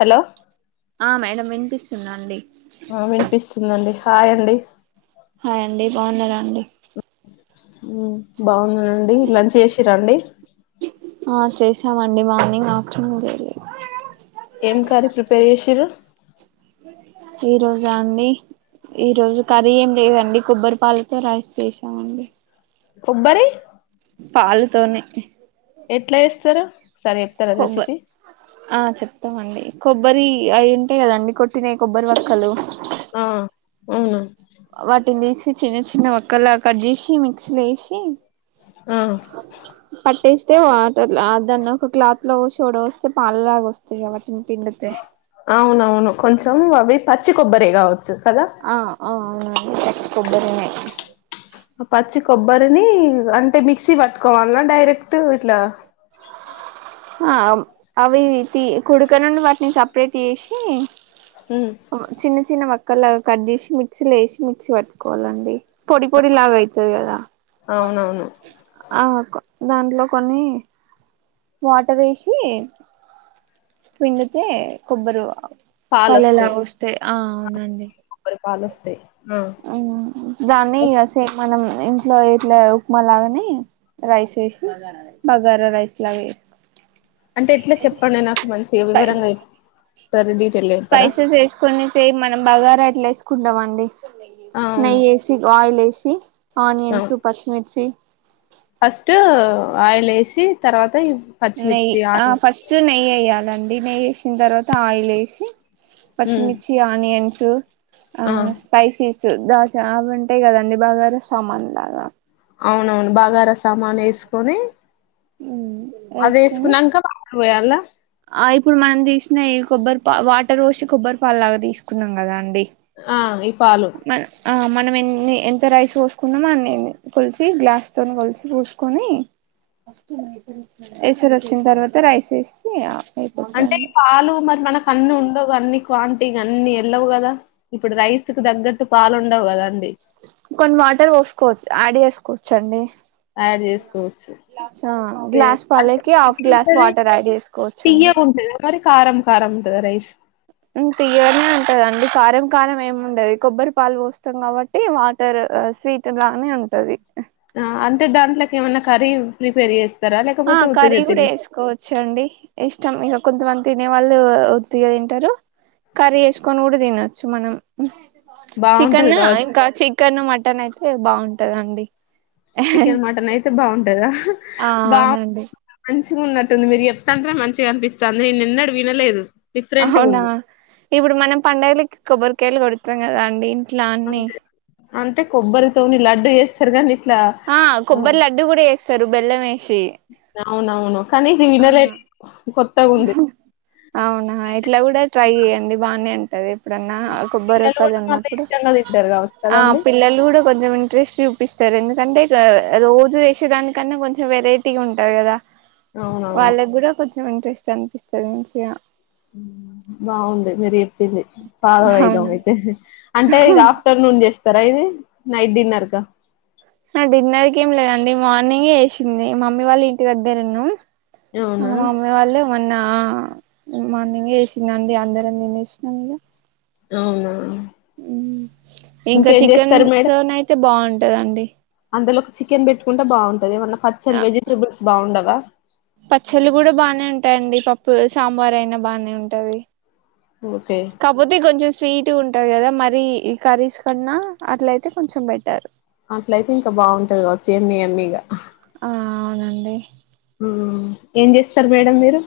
Hello ఆ madam వినిపిస్తుందా అండి ఆ వినిపిస్తుందండి హాయ్ అండి హాయ్ అండి బాగున్నారా అండి ఉమ్ బాగున్నారండి లంచ్ జేసిరా అండి ఆ చేసామండి మార్నింగ్ ఆఫ్టర్నూన్ జేయలే ఏం కర్రీ ప్రిపేర్ జేసిర్రు ఈ రోజా అండి ఈ రోజు కర్రీ ఏం లేదండి కొబ్బరిపాలతో రైస్ చేసామండి కొబ్బరి పాలుతోనే ఎట్లా చేస్తారు ఒకసారి చెప్తారా కొబ్బ రెసిపీ ఆ చెప్తామండి కొబ్బరి అవి ఉంటాయి కదండి కొట్టినాయి కొబ్బరి వక్కలు ఆ అవును వాటిని తీసి చిన్న చిన్న వక్కలాగా కట్ చేసి మిక్సీ లో వేసి ఆ అట దాన్ని ఒక క్లాత్ లో చూడ వస్తే పాల లాగా వస్తాయి కదా అవునవును కొంచెం అవి పచ్చి కొబ్బరి కదా ఆ ఆ అవును పచ్చి కొబ్బరి నే పచ్చి కొబ్బరిని అంటే మిక్సీ పట్టుకోవాల డైరెక్ట్ ఇట్లా ఆ అవి తి కొడుక నుండి వాటిని సపరేట్ చేసి ఉమ్ చిన్న చిన్న మక్కలాగా కట్ చేసి మిక్సీలో వేసి మిక్సీ పట్టుకోవాలండి. పొడి పొడి లాగా అయితది కదా అవునవును ఆ దాంట్లో కొన్ని వాటర్ వేసి పిండితే కొబ్బరు పాలల వస్తాయి ఆ అవునండి. పాలస్తాయి దాన్ని సే మనం ఇంట్లో ఎట్లా ఉప్మా లాగానే రైస్ వేసి బగారా రైస్ లాగా అంటే ఎట్లా చెప్పండి నాకు మంచి స్పైస్ వివరంగా చే డీప్ స్పైసెస్ వేసుకొని సే మనం బగారా ఎట్లా వేసుకుంటాండి అవును నెయ్యి వేసి ఆయిల్ వేసి ఆనియన్స్ అవును పచ్చిమిర్చి ఫస్ట్ ఆయిల్ వేసి తర్వాత నెయ్యి పచ్చిమిర్చి ఆ ఆని ఫస్ట్ నెయ్యి వేయాలండి నెయ్యి వేసిన తర్వాత ఆయిల్ వేసి హ్మ్ పచ్చిమిర్చి ఆనియన్స్ ఆ స్పపైసీస్ శుద్ద్దా చ ఉంటాయి కదండి బాగారు సామాన్ లాగా అవునవును బగారా సామాను వేసుకొని అది వేసుకొని వేసుకున్నాక పోయలా ఆ ఇప్పుడు మనం తీసిన ఈ కొబ్బరి పా వాటర్ వోస్ కొబ్బరి పాలు లాగా తీసుకున్నాం కదా అండి ఆ ఇ మ ఆ మ మనం ఎన్ని ఎంత రైస్ పోసుకున్నామో అన్ని కొలిసి గ్లాస్ తోని కోలిసి పోసుకొని ఎసర్ వచ్చిన తర్వాత రైస్ వేసి అంటే అయిపోతుందండి పాలు మరి మనకు అన్ని ఉండవు అన్ని క్వాంటీ అన్ని వెళ్ళవు కదా ఇప్పుడు రైస్ కి తగ్గట్టు పాలుండవు కదా అండి కొన్ని వాటర్ పోసుకోవచ్చు యాడ్ చేసుకోవచ్చండి. యాడ్ చేసుకోవచ్చు సేమ్ గ్లాస్ అంటే పాలాకి హాఫ్ గ్లాస్ వాటర్ యాడ్ చేసుకోవచ్చండి తీయగా ఉంటద అ మరి కారం కారం ఉంటద రైస్ తీయనే ఉంటదండి కారం కారం ఏమి ఉండదు కొబ్బరి పాలు పోస్తాం కాబట్టి వాటర్ స్వీట్ లానే ఉంటది ఆ అంటే దాంట్లోకి ఏమైన్నా కర్రీ ప్రిపేర్ చేస్త ఆ కర్రీ కూడా వేసుకోవచ్చు అండి ఇష్టం మీ కొంతమంది తినే వాళ్ళు వత్తిక తింటారు కర్రీ వేసుకొని కూడా తినొచ్చు మనం బాగుంటది చికెన్ కావచ్చు ఇంకా చికెన్ మటన్ అయితే బాగుంటందండి చికెన్ మటన్ అయితే బాగుంటదా ఆ బా అవునండి మంచిగా ఉన్నట్టుంది మీరు చెప్తా అంటేనే మంచిగా అనిపిస్తది నేను నిన్నడు వినలేదు డిఫరెంట్గా అవునా ఉంది ఇప్పుడు మనం పండగలకి కొబ్బరికాయలు కొడతాం కదా అండి ఇంట్లా అన్ని అంతే అంటే కొబ్బరితోని లడ్డు చేస్తారు కాని ఆ కొబ్బరి లడ్డూ కూడా చేస్తారు బెల్లం వేసి అవునవును కనీతీ న అవునా ఇట్లా కూడా ట్రై చేయ్యడి బానే అంటది ఇప్పుడన్నా కొబ్బరు పిల్లలు కద కూడా మళ్ళీ ఉన్నప్పుడు ఇష్టంగా తింటారు కావచ్చు ఆ కదండి పిల్లలు కూడా కొంచెం ఇంట్రెస్ట్ చూపిస్తారండి అంటే రోజు వేసే దానికన్నా కొంచెం వెరైటీగా ఉంటారు కదా అవునవును వాళ్ళకి కూడా కొంచెం ఇంట్రెస్ట్ అనిపిస్తుంది మంచిగా ఉమ్ బాగుంది మీరు చెప్పింది ఫాలో అయిదాం అవునా అయితే అంటే ఇగ ఆఫ్టర్నూన్ చేస్తారా ఇది నైట్ డిన్నర్గా డిన్నర్కి ఏం లేదండి మార్నింగే ఏసింది మమ్మీ వాళ్ళ ఇంటి దగ్గర ఉన్నాం మా అవునా మమ్మీ వాళ్ళే మొన్న ఆ మార్నింగే వేసిందండి అందరం తినేసినం ఇగ అవునా ఇంకా ఇంకేం చికెన్ చేస్తారు తోన అయితే బాగుంటదండి అందులో చికెన్ పెట్టుకుంటే బాగుంటది ఏమన్నా పచ్చళ్ వెజిటేబుల్స్ బాగుండవ పచ్చళ్ళు కూడా బాగానే ఉంటాయండి పప్పు సాంబార్ అయినా బానే ఉంటది ఓకే కాబోతే కొంచెం స్వీట్ టు ఉంటాది కదా మరి ఈ కర్రీస్ కన్నా అట్లయితే కొంచెం బెటర్ అట్లయితే ఇంకా బాగుంటది కావచ్చు ఏం ఏమ్మిగా ఆ అవునండి ఏం చేస్తారు మేడం మీరు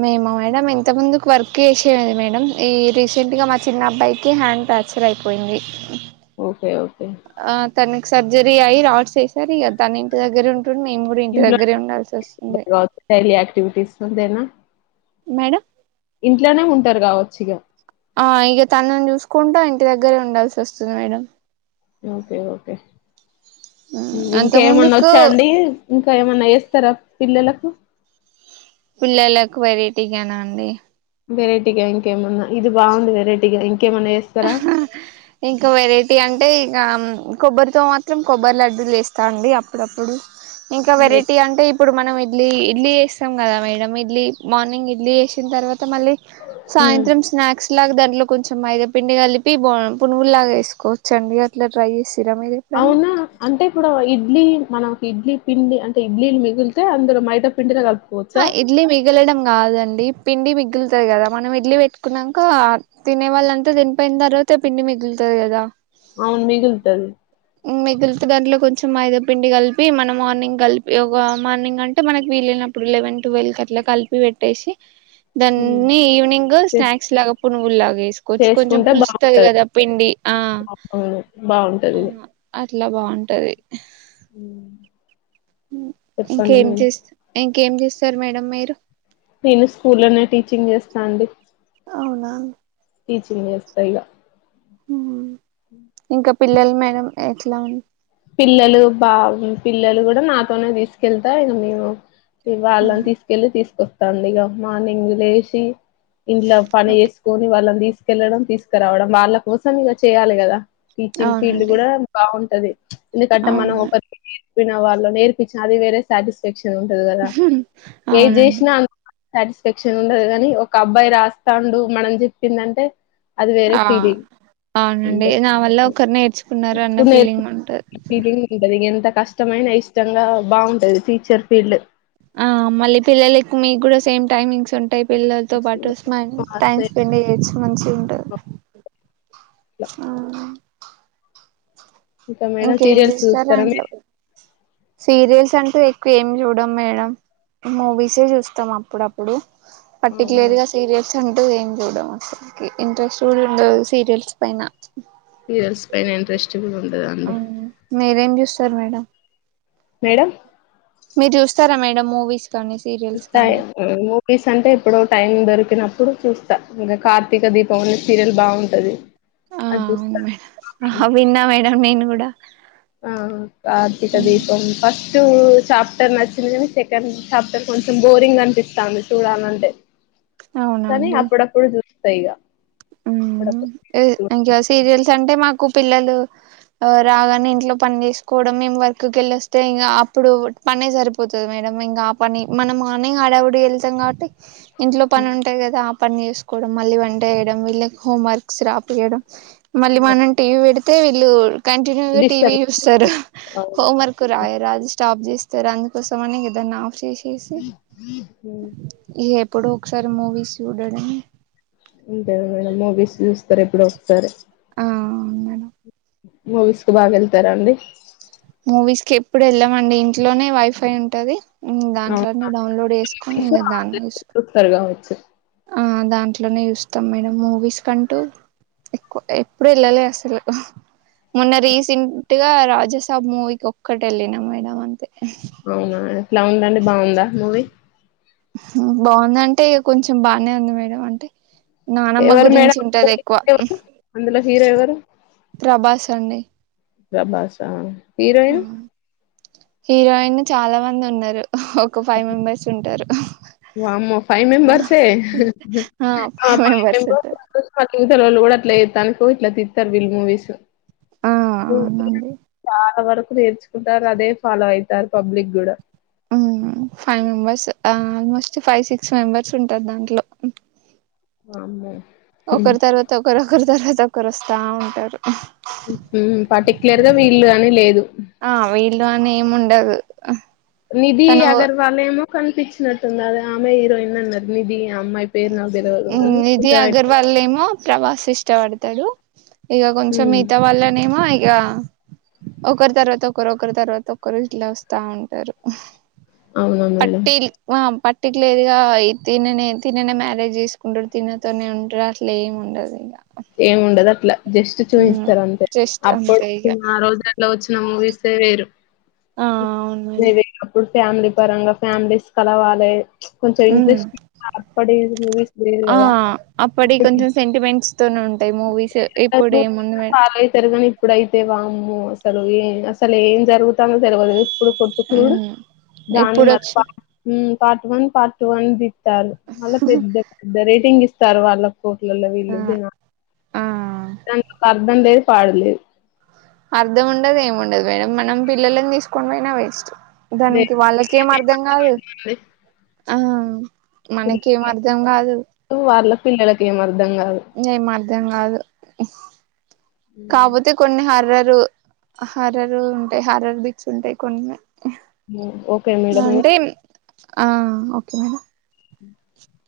మేము మేడం ఇంత ముందుకు వర్క్ చేసేది మేడం ఈ రీసెంట్ గా మా చిన్న అబ్బాయికి హ్యాండ్ ఫ్యాక్టర్ అయిపోయింది ఓకే ఓకే ఆ తనకి సర్జరీ అయి్ రాట్స్ ఏసారు ఇగ తను ఇంటి దగ్గర ఉన్ టండు మేము కూడా ఇంటి ఇంట్లో దగ్గరే ఉండాల్సి వస్తుంది కావచ్చు డైలీ యాక్టివిటీస్ అంతేనా మేడం ఇంట్లోనే ఉంటారు కావచ్చుగా ఆ ఇక తన ను చూసుకుంటా ఇంటి దగ్గరే ఉండాల్సి వస్తుంది మేడం ఓకే ఓకే అంత ఇంకేమన్నా ముందుకు వచ్చా అండి ఇంకా ఏమ్ మన్నా ఏ స్తారా పిల్లలకు పిల్లలకు వెరైటీగానా అండి వెరైటీగా ఇంకేమన్నా ఇది బాగుంది వెరైటీగా ఇం ఇంకా వెరైటీ అంటే యా కొబ్బరితో మాత్రం కొబ్బరి లడ్డూలు చేస్తా అండి అప్పుడప్పుడు ఇంకా వెరైటీ అంటే ఇప్పుడు మనం ఇడ్లీ ఇడ్లీ వేస్తాం కదా మేడం ఇడ్లీ మార్నింగ్ ఇడ్లీ వేసిన తర్వాత మళ్ళీ ఉమ్ సాయంత్రం స్నాక్స్ ఇట్లాగ దాంట్లో కొంచెం మైదా పిండి కలిపి బో పురుగులు లాగా వేసుకోవచ్చండి అట్లా ట్రై చేసి అవునా అంటె పుడు ఇడ్లీ మనకి ఇడ్లీ పిండి అంటే ఇడ్లీలు మిగిలితే అందలో మైద పిండినే కల్ప్ హ ఇడ్లీ మిగలడం కాదండి పిండి మిగులుతాది కదా మనం ఇడ్లి పెట్టుకున్నాక తినే వాళ్ళ అంతా తినిపోయిన తర్వాత పిండి మిగులుతది లేదా అవును మిగులుతది. మ్ మిగిలితే దాంట్లో కొంచెం మైదా పిండి కలిపి మనం మార్నింగ్ కలిపి ఒక మార్నింగ్ అంటే మనకి వీలైన ప్పుడు లెవెన్ ట్వెల్వ్ అట్లా కలిపి పెట్టేసి హ్మ్. దాన్ని ఈవినింగ్ చేస్ స్నాక్స్ లాగా పునుగు లాగా వేసుకోవచ్చు కొంచెం పులుస్తది కదా పిండి ఆ ఆపళ్ళు ఆ బాగుంటది అట్లా బాగుంటది ఉమ్ ఇంకేం చేస్త ఇంకేం చేస్తారు మేడం మీరు నేను స్కూలోనే టీచింగ్ చేస్తా అండి అవునా టీచింగ్ చేస్తా ఇగా ఊ ఇంకా పిల్లలు మేడం ఎట్లా పిల్లలు బా పిల్లలు కూడా నాతోనే తీసుకెళ్తా ఇగ మేము ఇవాళ్ళ తీసుకెళ్ళి తీసుకొస్తాండి ఇగ మార్నింగ్ లేచి ఇంట్ల పని ఓకే చేసుకొని వాళ్ళని తీసుకెళ్లడం తీసుకురావడం వాళ్ళ కోసం ఇక చేయాలి కదా టీచింగ్ ఫీల్డ్ అవునండి కూడా బాగుంటది ఎందుకంటే మనం అవును ఒకరికి నేర్ప్ చెప్పిన వాళ్ళు నేర్పించిన అది వేరే సాటిస్ఫాక్షన్ ఉంటది కదా ఏ అవునండి జేసినా అ సాటిస్స్ఫాక్షన్ ఉండదు గానీ ఒక అబ్బాయి రాస్తాండు మనం చెప్పిందంటే అది వేర ఆ ఫీలింగ్ అవునండి అంతే నా వల్ల ఉ ఒకరు నేర్చుకున్నారు అన్న ఉప్పు నేర్పు ఫీలింగ్ ఉంటది అ ఫీలింగ్ ఉంటది ఇగ ఎంత కష్టమైనా ఇష్టంగా బాగుంటది టీచర్ ఫీల్డ్ ఆ మళ్ళీ పిల్లలు ఎక్కు మీకు కూడా సేమ్ టైమింగ్స్ ఉం అంటె పిల్లలతో పాటు స్మన్ టైం స్పెండ్ చెయ్యొచ్చు మంచి ఉంటంది ట్ల ఇంకేం సీరియల్స్ చూస్తారా చేస్తారాంట్లో మీరు సీరియల్స్ అంటూ ఎక్కువ ఏమి చూడం మేడం మూవీసే చూస్తాం అప్పుడప్పుడు అవునా పర్టిక్లర్ గా సీరియల్స్ అంటూ ఏం చూడము ఇంట్రెస్ట్ కూడా ఉండదు సీరియల్స్ పైన సిరియల్స్ పైన ఇంట్రెస్ట్ కూడా ఉండదండి మ్ మీరేం చూస్తారు మేడం మేడమ్ మీరు చూస్తారా మేడం మూవీస్ కానీ సీరియల్స్ కానీ టైం ఊ మూవీస్ అంటే ఎప్పుడో టైం దొరికినప్పుడు చూస్ త ఇంకా కార్తీక దీపం అనే సిరియల్ బాగుంటది అజుస్థా డ నేను కూడా కార్తీక దీపం ఫస్ట్ చాప్టర్ నచ్చింది కానీ సెకండ్ చాప్టర్ కొంచెం బోరింగ్ అనిపిస్తాంది చూడాలంటే అవునా కానీ అప్పుడప్పుడు చూస్తా ఇక ఊ ఏ ఇంకా సీరియల్స్ అంటే మాకు పిల్లలు ఆ రాగానే ఇంట్లో పని చేసుకోవడం మేము వర్క్క వెళ్ళి వస్తే ఇంకా అప్పుడు పనే సరిపోతది మేడం మనం ఇంకా పని మనం మార్నింగ్ హడవుడిగ వెళ్తాం కాబట్టి ఇంట్లో పని ఉంటది కదా ఆ పని చేసుకోవడం మళ్ళీ వంట ఏ డం వీళ్ళకు హోమ్ వర్క్స్ రాపియడం మళ్ళీ మనం టీవీ పెడితే వీళ్ళు కంటిన్యూగా టీవీ డిస్టర్బ్ చూస్తారు అవును హోం వర్క్ రాయ రాదు స్టాప్ చేస్ అందుకోసం అని ఇగ దాన్ని ఆఫ్ చేసేసి ఎప్పుడో ఒకసారి మూవీస్ చూడడం ఉంటయ్‌ మేడం మూవీస్ చూస్తారు ఎప్పుడో ఒకసారి ఆ అవును మేడం మూవీస్ కు బాగా వెళ్తారాండి మూవీస్ కి ఎప్పుడు ఎళ్ళమండి ఇంట్లోనే వైఫై ఉంటది ఊ అవునా దాంట్లోనే డౌన్లోడ్ వేసుకొని ఇంగ్లీష్ ఇగ దాన్ని చూసు చూస్తారు కావచ్చు ఆ దాంట్లోనే చూస్తాం మేడం మూవీస్ కంటూ ఎక్కువ ఎప్పుడు వెళ్ళలే అస్సలు మొన్న రీసెంట్ గా రాజసాబ్ మూవీకి ఓక్ ఒక్కటెల్లిన మేడం అంతే ఎలా ఉందండి బాగుందా మూవీ బాగుంద అంటే ఇక కొంచెం బానే ఉంది మేడం అంటే నానమ్మ ఎవరు గురించి మేడం ఉంటది ఎక్కువ ఎవరు అందులో హీరో ఎవరు ప్రభాస్ అండి ప్రభాసా హీరోయిన్ హీరోయిన్ చాలా మంది ఉన్నారు ఒక ఫైవ్ మెంబర్స్ ఉంటారు వామ్మో ఫైవ్ మెంబర్స్ ఏ ఆ ఫైవ్ మెంబర్స్ ఉంటారు తెల్వనియి కూడా అట్ల చేత్తానికి ఇట్లా తిత్తరు వీళ్ళు మూవీస్ ఆ అవునండి చాలా వరకు నేర్చుకుంటర్రు అదే ఫాలో అయితారు పబ్లిక్ గూడా ఉమ్ five members almost five six members ఉంటారు దాంట్లో వామ్మో హ్మ్. ఒకరి తర్వాత ఒకరు ఒకరి తర్వాత ఒకరు వస్తా ఉంటారు ఉ‌ హు పర్టిక్యులర్ గా వీళ్ళు అని లేదు ఆ వీళ్ళు అని ఏమి ఉండదు తనూ కనిపిచ్చినట్టుంది అదే ఆమె హీరోయిన్ అన్నారు నిది నిది అటు అగర్వాళ్నేమో ప్రభాస్ ఇష్టపడత్ తడు ఇగ కొంచెం హ్మ్. మిగతా వాళ్ళనేమో ఇగ ఒకరి తర్వాత ఒకరు ఒకరు తర్వాత ఒకరు ఇట్ల వస్తా ఉంటరు అవునా మేడం పట్టిల్ ఆ పట్టిట్లేదుగా ఇ దీన్ని నేన్ తిననే మ్యారేజ్ చేసుకుంటడు తినతోనే ఉంటాడు అట్ల ఏమ్ ఉండదు ఇగ ఏముండదు అట్లా జస్ట్ చూయిస్తారు అంతే జస్ట్ అంతే ఇక అప్పుడు ఆ రోజులల్లో వచ్చిన మూవీసే వేరు ఆ అవును నువేప్పుడు ఫ్యామిలీ పరంగా ఫ్యామిలీస్ కలవాలే కొంచెం మేడం ఇంట్రెస్ట్ంగ్ గా అప్పడియే మూవీస్ లేదు ఆ కదా అప్పటియ్ ఇప్పుడు కొంచెం సెంటిమెంట్స్ తోని ఉంటాయి మూవీస్ ఇప్పుడు ఏముంది మే ఫాలో అయితారు కానీ ఇప్పుడైతే వామ్మో అసలు ఏ అసలు ఏం జరుగుతాందో తెలవదు ఇప్పుడు కొట్టుకునుడు దాన్ని ఇప్పుడు మ వచ్చి పార్ట్ వన్ పార్ట్ టూ అని దీ స్తారు మళ్ళ పెద్ద పెద్ద రేటింగ్ ఇస్తారు వాళ్ళక్ కోట్లల్ల ఆ వీళ్ళు ఆ దానికోక అర్థం లేదు పాడులేదు అర్ధం ఉండదు ఏముండదు మేడం మనం పిల్లలని తీసుకొని పోయినా వేస్ట్ లే దానికి వాళ్ళకేం అర్ధం కాదు పిల్లలకేమర్థమవుతుందండి. ఆ మనకిేం అర్ధం కాదు పిల్లలు వాళ్ళ పిల్లలకి ఏం అర్ధం కాదు ఏం అర్థం కాదు హ్మ్. కాపోతే కొన్ని హార్ హరారు హారారు ఉంటాయి హారర్ బిచ్ ఉంటాయి కొన్ని ఓకే మేడం అంటే ఆ ఓకే మేడం [inaudible]